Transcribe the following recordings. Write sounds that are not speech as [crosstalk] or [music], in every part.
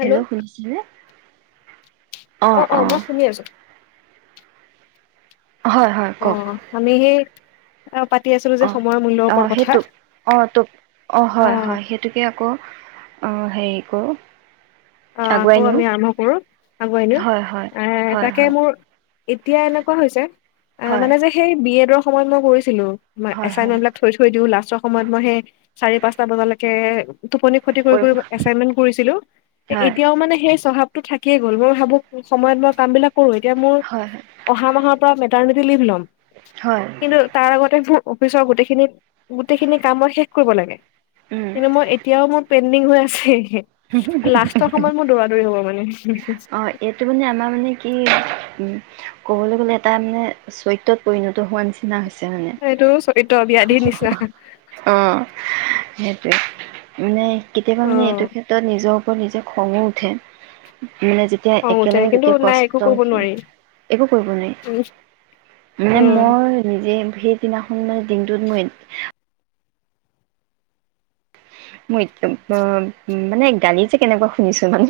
Hello শুনিছানে? অ'অ' মই শুনি আছো। হয়, হয়, অ কওক আমি সেই পাতি আছিলো যে অ, সময়ৰ মূল্যৰ অ ওপৰত কথা সেইটো অ, তোক অ হয় হয় সেইটোকে আকৌ অঁ হেৰি কৰোঁ, অ, আগুৱাই আকৌ নিওঁ আমি আৰম্ভ কৰো, আগুৱাই নিও। হয়, হয়, এ হয়, তাকে হয়, মোৰ এতিয়া এনেকুৱা হৈছে এ হয়, মানে যে সেই বি এডৰ সময়ত মই কৰিছিলো মই হয়, হয়, এচাইনমেন্ট বিলাক থৈ থৈ দিওঁ লাষ্টৰ সময়ত মই সেই চাৰি পাঁচটা বজালৈকে, টোপনি ক্ষতি কৰি কৰিব কৰি এচাইনমেন্ট কৰিছিলো। হয়, এতিয়াও মানে সেই স্বভাৱতো থাকিয়ে গল মই ভাবো [unintelligible] কি কৰোঁ এতিয়া মোৰ হয়, অহা মাহৰ পৰা ভেটাৰনি ৰিলিভ লম হয়, কিন্তু তাৰ আগতে মোৰ অফিচৰ গোটেইখিনি গোটেইখিনি কাম মই শেষ কৰিব লাগে উম, কিন্তু মই এতিয়াও মই পেণ্ডিং হৈ আছে [unintelligible] কষ্ট সময় মোৰ দৌৰা দৌৰি [unintelligible] অ এইটো মানে আমাৰ মানে কি ক'বলৈ গ'লে এটা মানে চৰিত্ৰত পৰিণত হোৱা নিচিনা হৈছে মানে এইটো চৰিত [unintelligible] ব্যাধিৰ নিচিনা মানে কেতিয়াবা অ মানে এইটো ক্ষেত্ৰত নিজক নিজে খঙো উঠে মানে যেতিয়া খং উঠে একেলগে কিন্তু গোটেই নাই কষ্ট একো কৰিব নোৱাৰি একো কৰিব নোৱাৰি মানে উম মোৰ নিজে সেইদিনাখন মানে দিনটোত মই মই [unintelligible] মানে গালি যে কেনেকুৱা শুনিছো মানে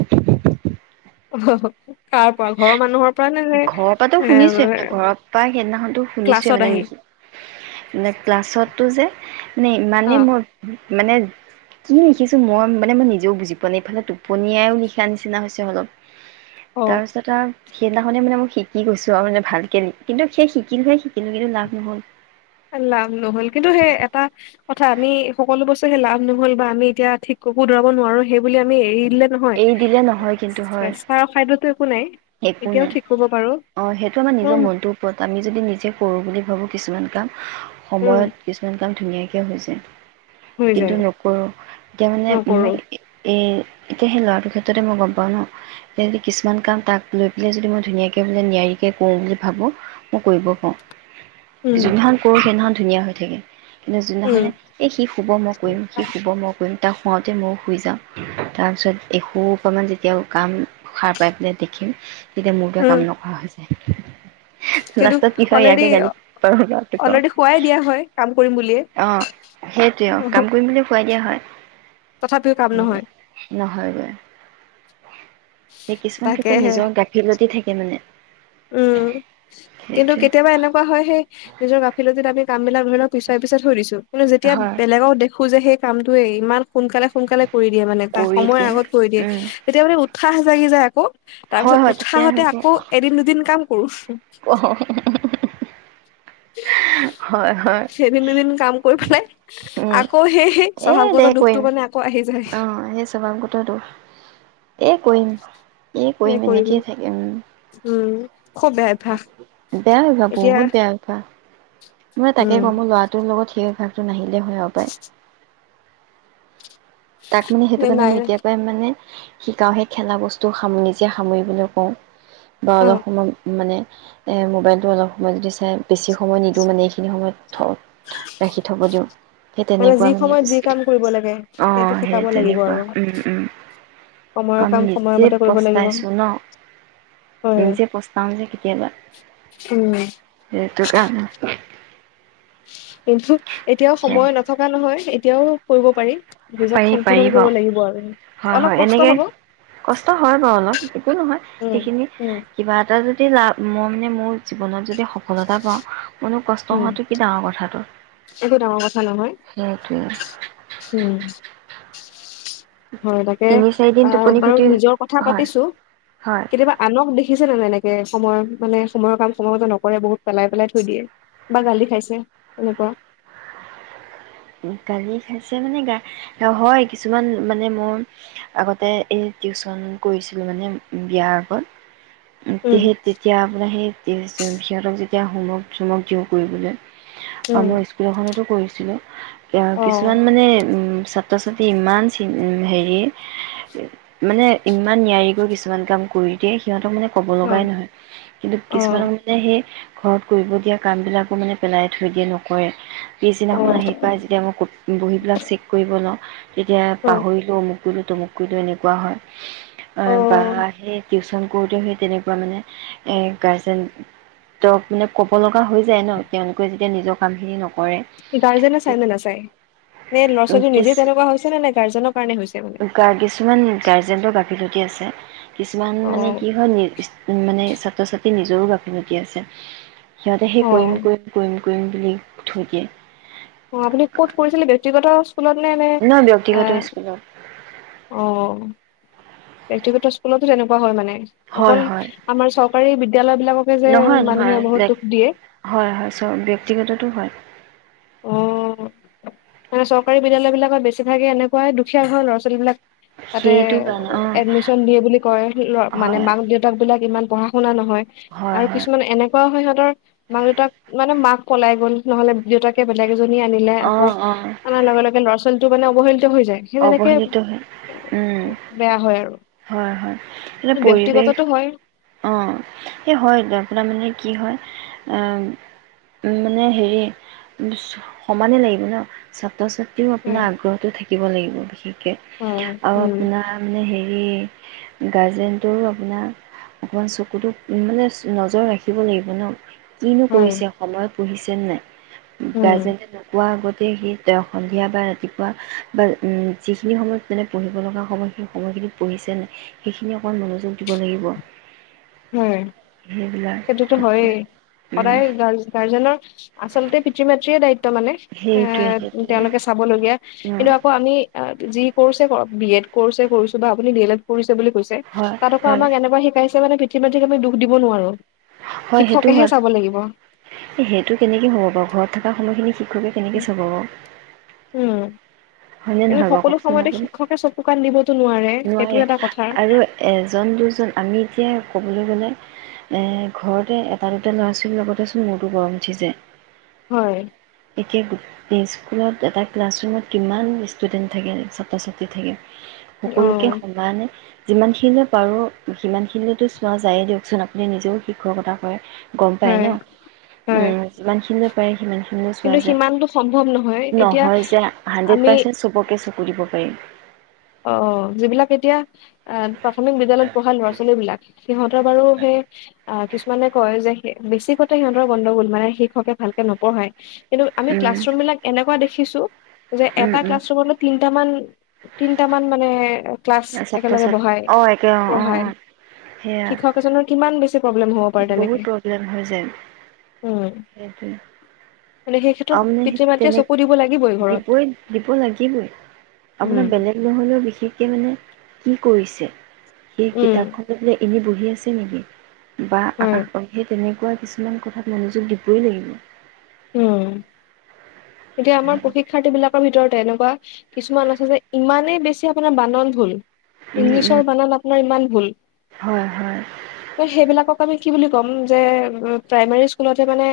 [unintelligible] ঘৰৰ মানুহৰ পৰা নে নে ঘৰৰ পৰাটো এ শুনিছোয়ে মানে ঘৰৰ পৰা সেইদিনাখনতো শুনিছোয়ে ক্লাছত মানে আহি নেকি মানে ক্লাছত টো যে নাই অ ইমানে মোৰ মানে কি লিখিছো মই মানে মই নিজেও বুজি পোৱা নাই ইফালে টোপনিয়াইও লিখা নিচিনা হৈছে অলপ অ সেইদিনাখনে মানে মই শিকি গৈছো আৰু মানে ভালকে কিন্তু সেই শিকিলোহে শিকিলো কিন্তু লাভ নহ'ল লাভ নহল কিন্তু সেই এটা কথা আমি সকলো বস্তু সেই লাভ নহল বা আমি এতিয়া ঠিক শুধৰাব নোৱাৰো সেই বুলি আমি এৰি দিলে নহয় এৰি দিলে নহয় কিন্তু হয় চেষ্টাৰ অসাধ্যতো একো নাই একো এতিয়াও নাই ঠিক কৰিব পাৰো অ সেইটো আমাৰ নিজৰ উম মনটোৰ ওপৰত আমি যদি নিজে কৰো বুলি ভাবো কিছুমান কাম উম সময়ত কিছুমান কাম ধুনীয়াকে স হৈ হৈছে কিন্তু যায় নকৰো এতিয়া মানে নকৰো মোৰ এ এতিয়া সেই ল'ৰাটোৰ ক্ষেত্ৰতে মই গম পাওঁ ন এতিয়া যে কিছুমান কাম তাক লৈ পেলাই যদি মই ধুনীয়াকে মানে নিয়াৰিকে কৰো বুলি ভাবো মই কৰিব উম কাৰো যোনদিনাখন কৰোঁ সেইদিনাখন ধুনীয়া হয় ঠিকে কিন্তু উম যোনদিনাখনে এই সি শুব মই কৰিম সি শুব মই কৰিম তাক শুৱাওতে ময়ো শুই যাও তাৰপিছত এসোপামান যেতিয়া কাম সাৰ পাই পেলাই দেখিম তেতিয়া মোৰটোৱে উম কাম নকৰা হৈছে। কিন্তু লাষ্টত কি হয় অলৰেডি ইয়াকে গালি পাৰো লৰাটোক অলৰেডি খোৱাই দিয়া হয় কাম কৰিম বুলিয়ে অ সেইটয়ে অ কাম কৰিম বুলি [unintelligible] দিয়া হয়। তথাপিও কাম নহয়। নহয় গৈ। ই কিছুমান ক্ষেত্ৰত তাকেহে নিজৰ গাফিলতি থাকে এে মানে [unintelligible] উম' কিন্তু সেইটোৱে কেতিয়াবা এনেকুৱা হয়, সেই নিজৰ গাফিলটিত আমি কামবিলাক [inaudible] পিছুৱাই পিছুৱাই থৈ দিছো। কিন্তু' যেতিয়া হয় বেলেগক দেখো যে সেই কামটোৱেই ইমান সোনকালে সোনকালে কৰি দিয়ে মানে তাক কৰি সময়ৰ দিয়ে আগত কৰি দিয়ে, উম এতিয়া মানে উঠা সাহ জাগি যায় আকৌ' হয় তাৰপিছত হয় উৎসাহতে আকৌ এদিন ক [unintelligible] কাম কৰো অহ, অ', উম' হয় সেই এদিন দুদিন কাম কৰি পেলাই, উম আকৌ সেই এ দে স্বভাৱগত কৰিম দুখটো মানে আকৌ আহি যায়। অ', সেই স্বভাৱগত দোষ এ কৰিম এনেকেই থাকিম। উম খুব বেয়া অভ্যাস বেয়া অভ্যাস এতিয়া বহুত বেয়া অভ্যাস, মই তাকে উম কম মোৰ ল'ৰাটোৰ লগত সেই অভ্যাস নাহিল দে হয় আৰু পায়। তাক মানে সেইটো নে কাৰণে নাই মই এতিয়া পৰাই মানে শিকাওঁ, সেই খেলা বস্তু নিজে সামৰিবলৈ কওঁ বা অ অলপ সময় মানে। এ মোবাইলতটো অলপ সময় যদি চায়, বেছি সময় নিদিওঁ মানে এই সেইখিনি সময়ত থওঁক ৰাখি থ'ব দিয়ক, সেই তেনেকুৱা যি মানে সময়ত যি হৈছিল কাম কৰিব লাগে সেইটো অ' শিকাব সেই লাগিব তেনেকুৱা আৰু উম' উম'। সময়ৰ কাৰণ মই কাম নিজে সময়মতে কৰিব লাগিব পস্তাইছোঁ ন, হয় নিজে পস্তাওঁ যে কেতিয়াবা উম সেইটো কাৰণে। ইনফেক্ট এতিয়াও সময় নথকা নহয়। এই এতিয়াও কৰিব পাৰি নিজক পাৰি সংশোধন পাৰি কৰিব বাৰ লাগিব আৰু হয় অলপ হয় কষ্ট এনেকে হব কষ্ট হয় বাৰু অলপ একো নহয় উম সেইখিনি উম কিবা এটা যদি লাভ মই মানে মোৰ জীৱনত যদি সফলতা পাওঁ মানো কষ্ট উম হোৱাটো কি ডাঙৰ কথাটো একো ডাঙৰ কথা নহয় সেইটোৱেই উম হয় তাকে চাৰিদিন অ টোপনি বাৰু ক্ষতি নিজৰ কথা হয় পাতিছো হয় কেতিয়াবা আনক দেখিছে ননেনেকে সময় মানে সময়ৰ কাম সময় মতে নকৰে বহুত পেলাই পেলাই থৈ দিয়ে বা গালি খাইছে এনেকুৱা গালি খাইছে মানে হয় কিছুমান মানে মই আগতে এই টিউচন কৰিছিলোঁ মানে বিয়াৰ আগত উম সেই তেতিয়া আপোনাৰ সেই এতিয়া হোমক চমক দিওঁ কৰিবলৈ অ উম মই স্কুল এখনতো কৰিছো হেল্ল' এতিয়া অ কিছুমান মানে উম ছাত্ৰ ছাত্ৰী ইমান হেৰি মানে ইমান নিয়াৰিকৈ কিছুমান কাম কৰি দিয়ে সিহঁতক মানে ক'ব অ লগাই নহয় কিন্তু অ কিছুমানক মানে সেই ঘৰত কৰিব দিয়া কাম বিলাকো মানে পেলাই থৈ দিয়ে নকৰে অ পিছদিনাখন আহে তাই যেতিয়া মই ক বহীবিলাক চেক কৰিব লওঁ তেতিয়া অ পাহৰিলো মোক কুলো তমুককিলো এনেকুৱা হয় অ বা আহে টউচন কৰোতে সেই তেনেকুৱা মানে গাৰ্জেনতক মানে ক'ব লগা হৈ যায় ন ', তেওঁলোকে যেতিয়া নিজৰ কামখিনি নকৰে। গাৰ্জেনে চাইনে নাচায়। তাই সেই লৰা - ছোৱালী নিজে কিছ তেনেকুৱা হৈছে নে? নে', গাৰ্জেনক? গা ', কিছুমান গাৰ্জেনটো গাফীলতী আছে। কিছুমান অ মানে কি হয়, মানে নিজ ছাত্ৰ-ছাত্ৰী নিজৰো গাফিলতি আছে। সিহঁতে অ সেই কৰিম- কৰিম -। কৰিম বুলি থৈ দিয়ে। অ', আপুনি ক'ত কৰিছিলে ব্যক্তিগত, ইস্কুলতনে এ', নহয় ব্যক্তিগত স্কুলত অ', ব্যক্তিগত স্কুলতো তেনেকুৱা হয় মানে। হয় অকল হয় আমাৰ চৰকাৰী বিদ্যালয় বিলাককে যে নহয় নহয় মানুহে বহুত লাইক দুখ দিয়ে, হয় হয় চ ব্যক্তিগততো হয় অ', মানে চৰকাৰী বিদ্যালয় বিলাকত বেছিভাগে এনেকুৱাই দুখীয়া ঘৰৰ ল'ৰা ছোৱালী বিলাক, তাতে সেইটো কাৰণে অ এডমিচন দিয়ে বুলি কয় মানে হয় মাক- -দেউতাক বিলাক ইমান, পঢ়া -শুনা নহ', হয়', হয় আৰু হয় কিছুমান এনেকুৱাও হয়, - মাক- দেউতাক মানে মাক পলাই গ'ল নহলে দেউতাক, এ', বেলেগ ইজনী আনিলে অ আকৌ অ আনাৰ লগে- লগে ল'ৰা- ছোৱা, [unintelligible] অৱহেলিত হয়। উম বেয়া হয় আৰু ', -হয় -হয় এয়া পৰিৱেশ ব্যক্তিগতটো হয় অ ', এই, হয় আপোনাৰ মানে কি হয়, মানে হেৰি সমানেই লাগিব ন ', ছাত্ৰ -ছাত্ৰী, - তেওঁ আপোনাৰ হয় আগ্ৰহতো থাকে। লাগিব বিশেষ, হয় আৰু উম আপোনাৰ মানে হে, - ইয়ে গাৰ্জেনটোৰো আপোনা অকণমান চকুতো মানে নজৰ ৰাখিব লাগিব ন', কিনো হয় কৰিছে সময়ত, পুহিছে নাই, উম গাৰ্জেনে নোকোৱা আগত, সি -সি তেওঁ সন্ধিয়া বা ৰাতিপুৱা, বা যিখিনি সময়ত মানে পঢ়িব লগা সময় সেই সময়খিনিত পঢ়িছে নাই, সেইখিনি অকণমান মনোযোগ দিব লাগিব। হয়, সেইবিলাক সেইটোতো ক্ষেত্ৰত হয়েই উম, সদায় গাৰ্জে -গাৰ্জেনক, - আচলতে পিতৃ মাতৃয়ে দায়িত্ব তাৰ মানে সেইটোৱে এ সেইটোৱে তেওঁলোকে চাবলগীয়া। উম, এটো আকৌ আমি অ' যি কৰ্ছে কৰক, বি এড কৰ্ছে কৰিছো বা আপুনি ডি এল এড কৰিছে বুলি হয় তাত আকৌ হয় আমাক এনেকুৱা শিকাই [unintelligible] সেই মানুহটোক আমি দুখ দিব নোৱাৰো। হয় সেইটো শিক্ষকেহে হয়, চাব লাগিব এ সেইটো কেনেকে হ'ব বাৰু ঘৰত থকা সময়খিনি [unintelligible] কেনেকে চোবাব। উম। হয়নে কিন্তু নহয় বাৰু সকলো কওকচোন সময়তে আপুনি, শিক্ষকে চকু কাণ দিবতো নোৱাৰে সেইটো নোৱাৰে এটা কথা আৰু এজন দুজন আমি এতিয়া ক'বলৈ গ'লে এ ঘৰতে এটা দুটা ল'ৰা ছোৱালীৰ লগতেচোন মোৰতো গৰম উঠিছে হয় এতিয়া স্কুলত এটা ক্লাছৰুমত কিমান ষ্টুডেণ্ট থাকে ছাত্ৰ ছাত্ৰী থাকে অ সকলোকে সমানে যিমানখিনিলৈ পাৰো সিমানখিনিলৈেতো চোৱা যায়ে দিয়কচোন আপুনি নিজেও সকতা কয় গম পায় ন হয় উ হয় যিমানখিনি পায় কি মানে চোৱা কিন্তু যে সিমানটো সম্ভৱ নহয় এতিয়া নহয় যে হানড্ৰেড আমি পাৰ্চেণ্ট চবকে চকু দিব পাৰি অ যিবিলাক এতিয়া অ প্ৰাথমিক বিদ্য়ালয়ত পঢ়া ল'ৰা ছোৱালী বিলাক সিহঁতৰ বাৰু সেই আহ কিছুমানে কয় যে বেছিকতে সিহঁতৰ গণ্ডগোল মানে শিক্ষকে ভালকে নপঢ়ায় কিন্তু আমি উম, ক্লাছৰুম বিলাক এনেকুৱা দেখিছু দেখিছো যে উম, এটা উম, ক্লাছৰ হলে তিটা মান তিনিটা মান মানে ক্া ছাত্ৰ একেলগে ছাত বহাই অ', একে অ', অ', অ', সেয়া পহায়শিক্ষক এজনৰ কিমান বেছি প্ৰব্লেম হ'ব পাৰে বহুত তেনেকে প্ৰব্লেম হৈ যায় উম সেইটোৱে মানে সেই ক্ষেত্ৰত আপ পিতৃ মাতৃয়ে চকু দিব লাগিবই তেনেক ঘৰত দিবই দিব লাগিবই উম আপোনাৰ বেলেগ নহ'লেও বিশেষকৈ মানে কি কৰিছে সেই উম কিতাপখনতে এনেই বু আহি আছে নেকি? বা হয় আকাশ পাংখি তেনেকুৱাই তেনেকুৱা কিছুমান কথাত মনোযোগ দিবই লাগিব উম এতিয়া আমাৰ প্ৰশিক্ষাৰ্থী বিলাকৰ ভিতৰত তেনেকুৱা কিছুমান আছে যে ইমানেই বেছি আপোনাৰ বানন হল উম, উম, ইংলিছৰ বানাত আপোনাৰ ইমান ভুল হয়, হয়, তই সেইবিলাকক আমি কি বুলি ক'ম যে প্ৰাইমাৰী স্কুলতে মানে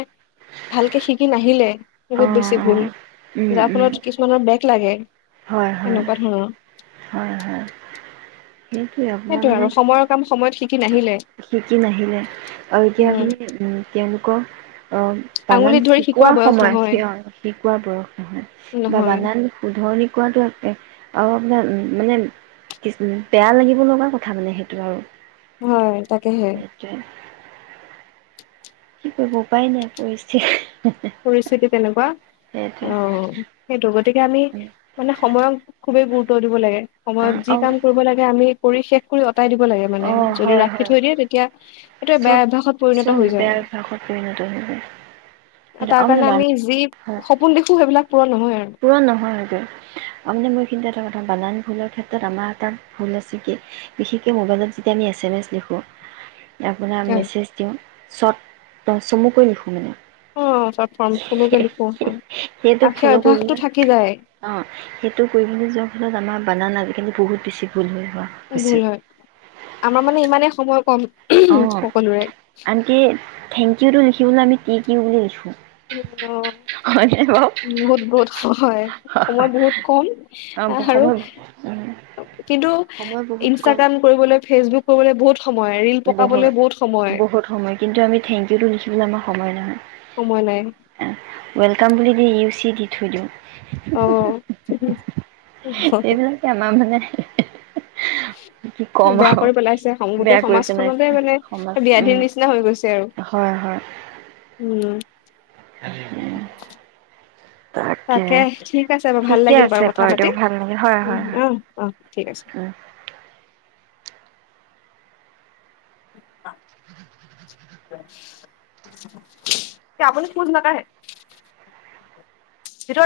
ভালকে শিকি নাহিলে বহুত অ', বেছি ভুল অ', উম, যাৰ উম, ফলত কিছুৰ বেগ লাগে হয়, হয়, তেনেকোৱা ধৰণৰ হয়, হয়, সেইটোৱে আপোনাৰ সেইটোৱে মানে আৰু সময়ৰ কাম সময়ত শিক নাহিলে শিকি নাহিলে আৰু এতিয়া উম আপুনি উম তেওঁলোকৰ অ বানান আঙুলিত ধৰি শিকোৱা বয়স সময়ত, নহয় সেই অহ। শিকোৱাৰ বয়স নহয়। বা বানান শুধৰনি কৌ আৰু আপোনাৰ মানে কি বেয়া লাগিব লগা কথা মানে সেইটো আৰু। হয় তাকেহে সেইটোৱে। কি কৰিব উপাই নাই পৰিস্থিতিৰ পৰিস্থিতি তেনেকুৱা, অ সেইটো গতি গতিকে আমি, মানে সময়ক খুবেই গুৰুত্ব দিব লাগে। সময়ত যি অ' কাম কৰিব লাগে আমি কৰি শেষ কৰোঁ আ কাই দিব লাগে মানে অ' যদি হয় ৰাখি হয় থৈ দিয়ে তেতিয়া এইটো বেয়া চব অভ্যাসত পৰিণত চোন হৈ যায় বেয়া অভ্যাসত পৰিণত হৈ যায়। আৰু সেইটো তাৰ মানে কাৰণে বান আমি যি হয়, সপোন দেখো সেইবিলাক পূৰণ নহয় আৰু পূৰণ নহয় সেইটো। অ মানে মই এইখিনিতে এটা কথা বানান ভুলৰ ক্ষেত্ৰত আমাৰ এটা ভুল আছে কি, বিশেষকৈ মোবাইলত যেতিয়া আমি এছ এম এছ লিখোঁ, আপোনাৰ মেছেজ দিওঁ চৰ্ট চমুকৈ লিখোঁ মানে। অ চৰ্ট ৰ্ফম, চমুকৈ লিখো। সেইটো আৰু সেই ফল' অভ্যাসটো কৰিবলৈ, থাকি যায় অ সেইটো কৰিবলৈ যোৱাৰ ফলত আমাৰ বানানা আজি সেইকাৰণে বহুত বেছি ভুল হয় ভুল হয়। আমাৰ মানে ইমানেই সময় কম অ, সকলোৰে আনকি থেংক ইউটো লিখি লিখিবলৈ আমি টি কিউ বুলি লিখোঁ। উম অ। হয়নে বাৰু বহুত বহুত হয়, সময় বহুত কম অঁ আৰু সময় উম, কিন্তু সময় বহুত কম ইনষ্টাগ্ৰাম কৰিবলৈ ফেচবুক কব গলে বহুত সময় ৰিল বহুত, পকাবলৈ সময় বহুত সময়। কিন্তু আমি থেংক ইউটো লিখিবলৈ আমাক সময় নাই। সময় নাই ৱেলকাম বুলি দি চি দি থৈ দিও অ এইবিলাকে আমাৰ মানে [unintelligible] কি ক'ম বেয়া আৰু কৰি পেলাইছে বেয়া গোটেই কৰি সমাজখনতে পেলাইছে মানে সমাজ উম ব্যয়াধিৰ নিচিনা হৈ গৈছে আৰু উম হৰি তাকে ঠিক আছে বাৰু ভাল ঠিকে লাগিল আছে বাৰু কথা দিয়ক পাতি ভাল লাগিল হয় উ হয় হয় আহ অ ঠিক আছে উম অ কি আপোনি খোজ নাকে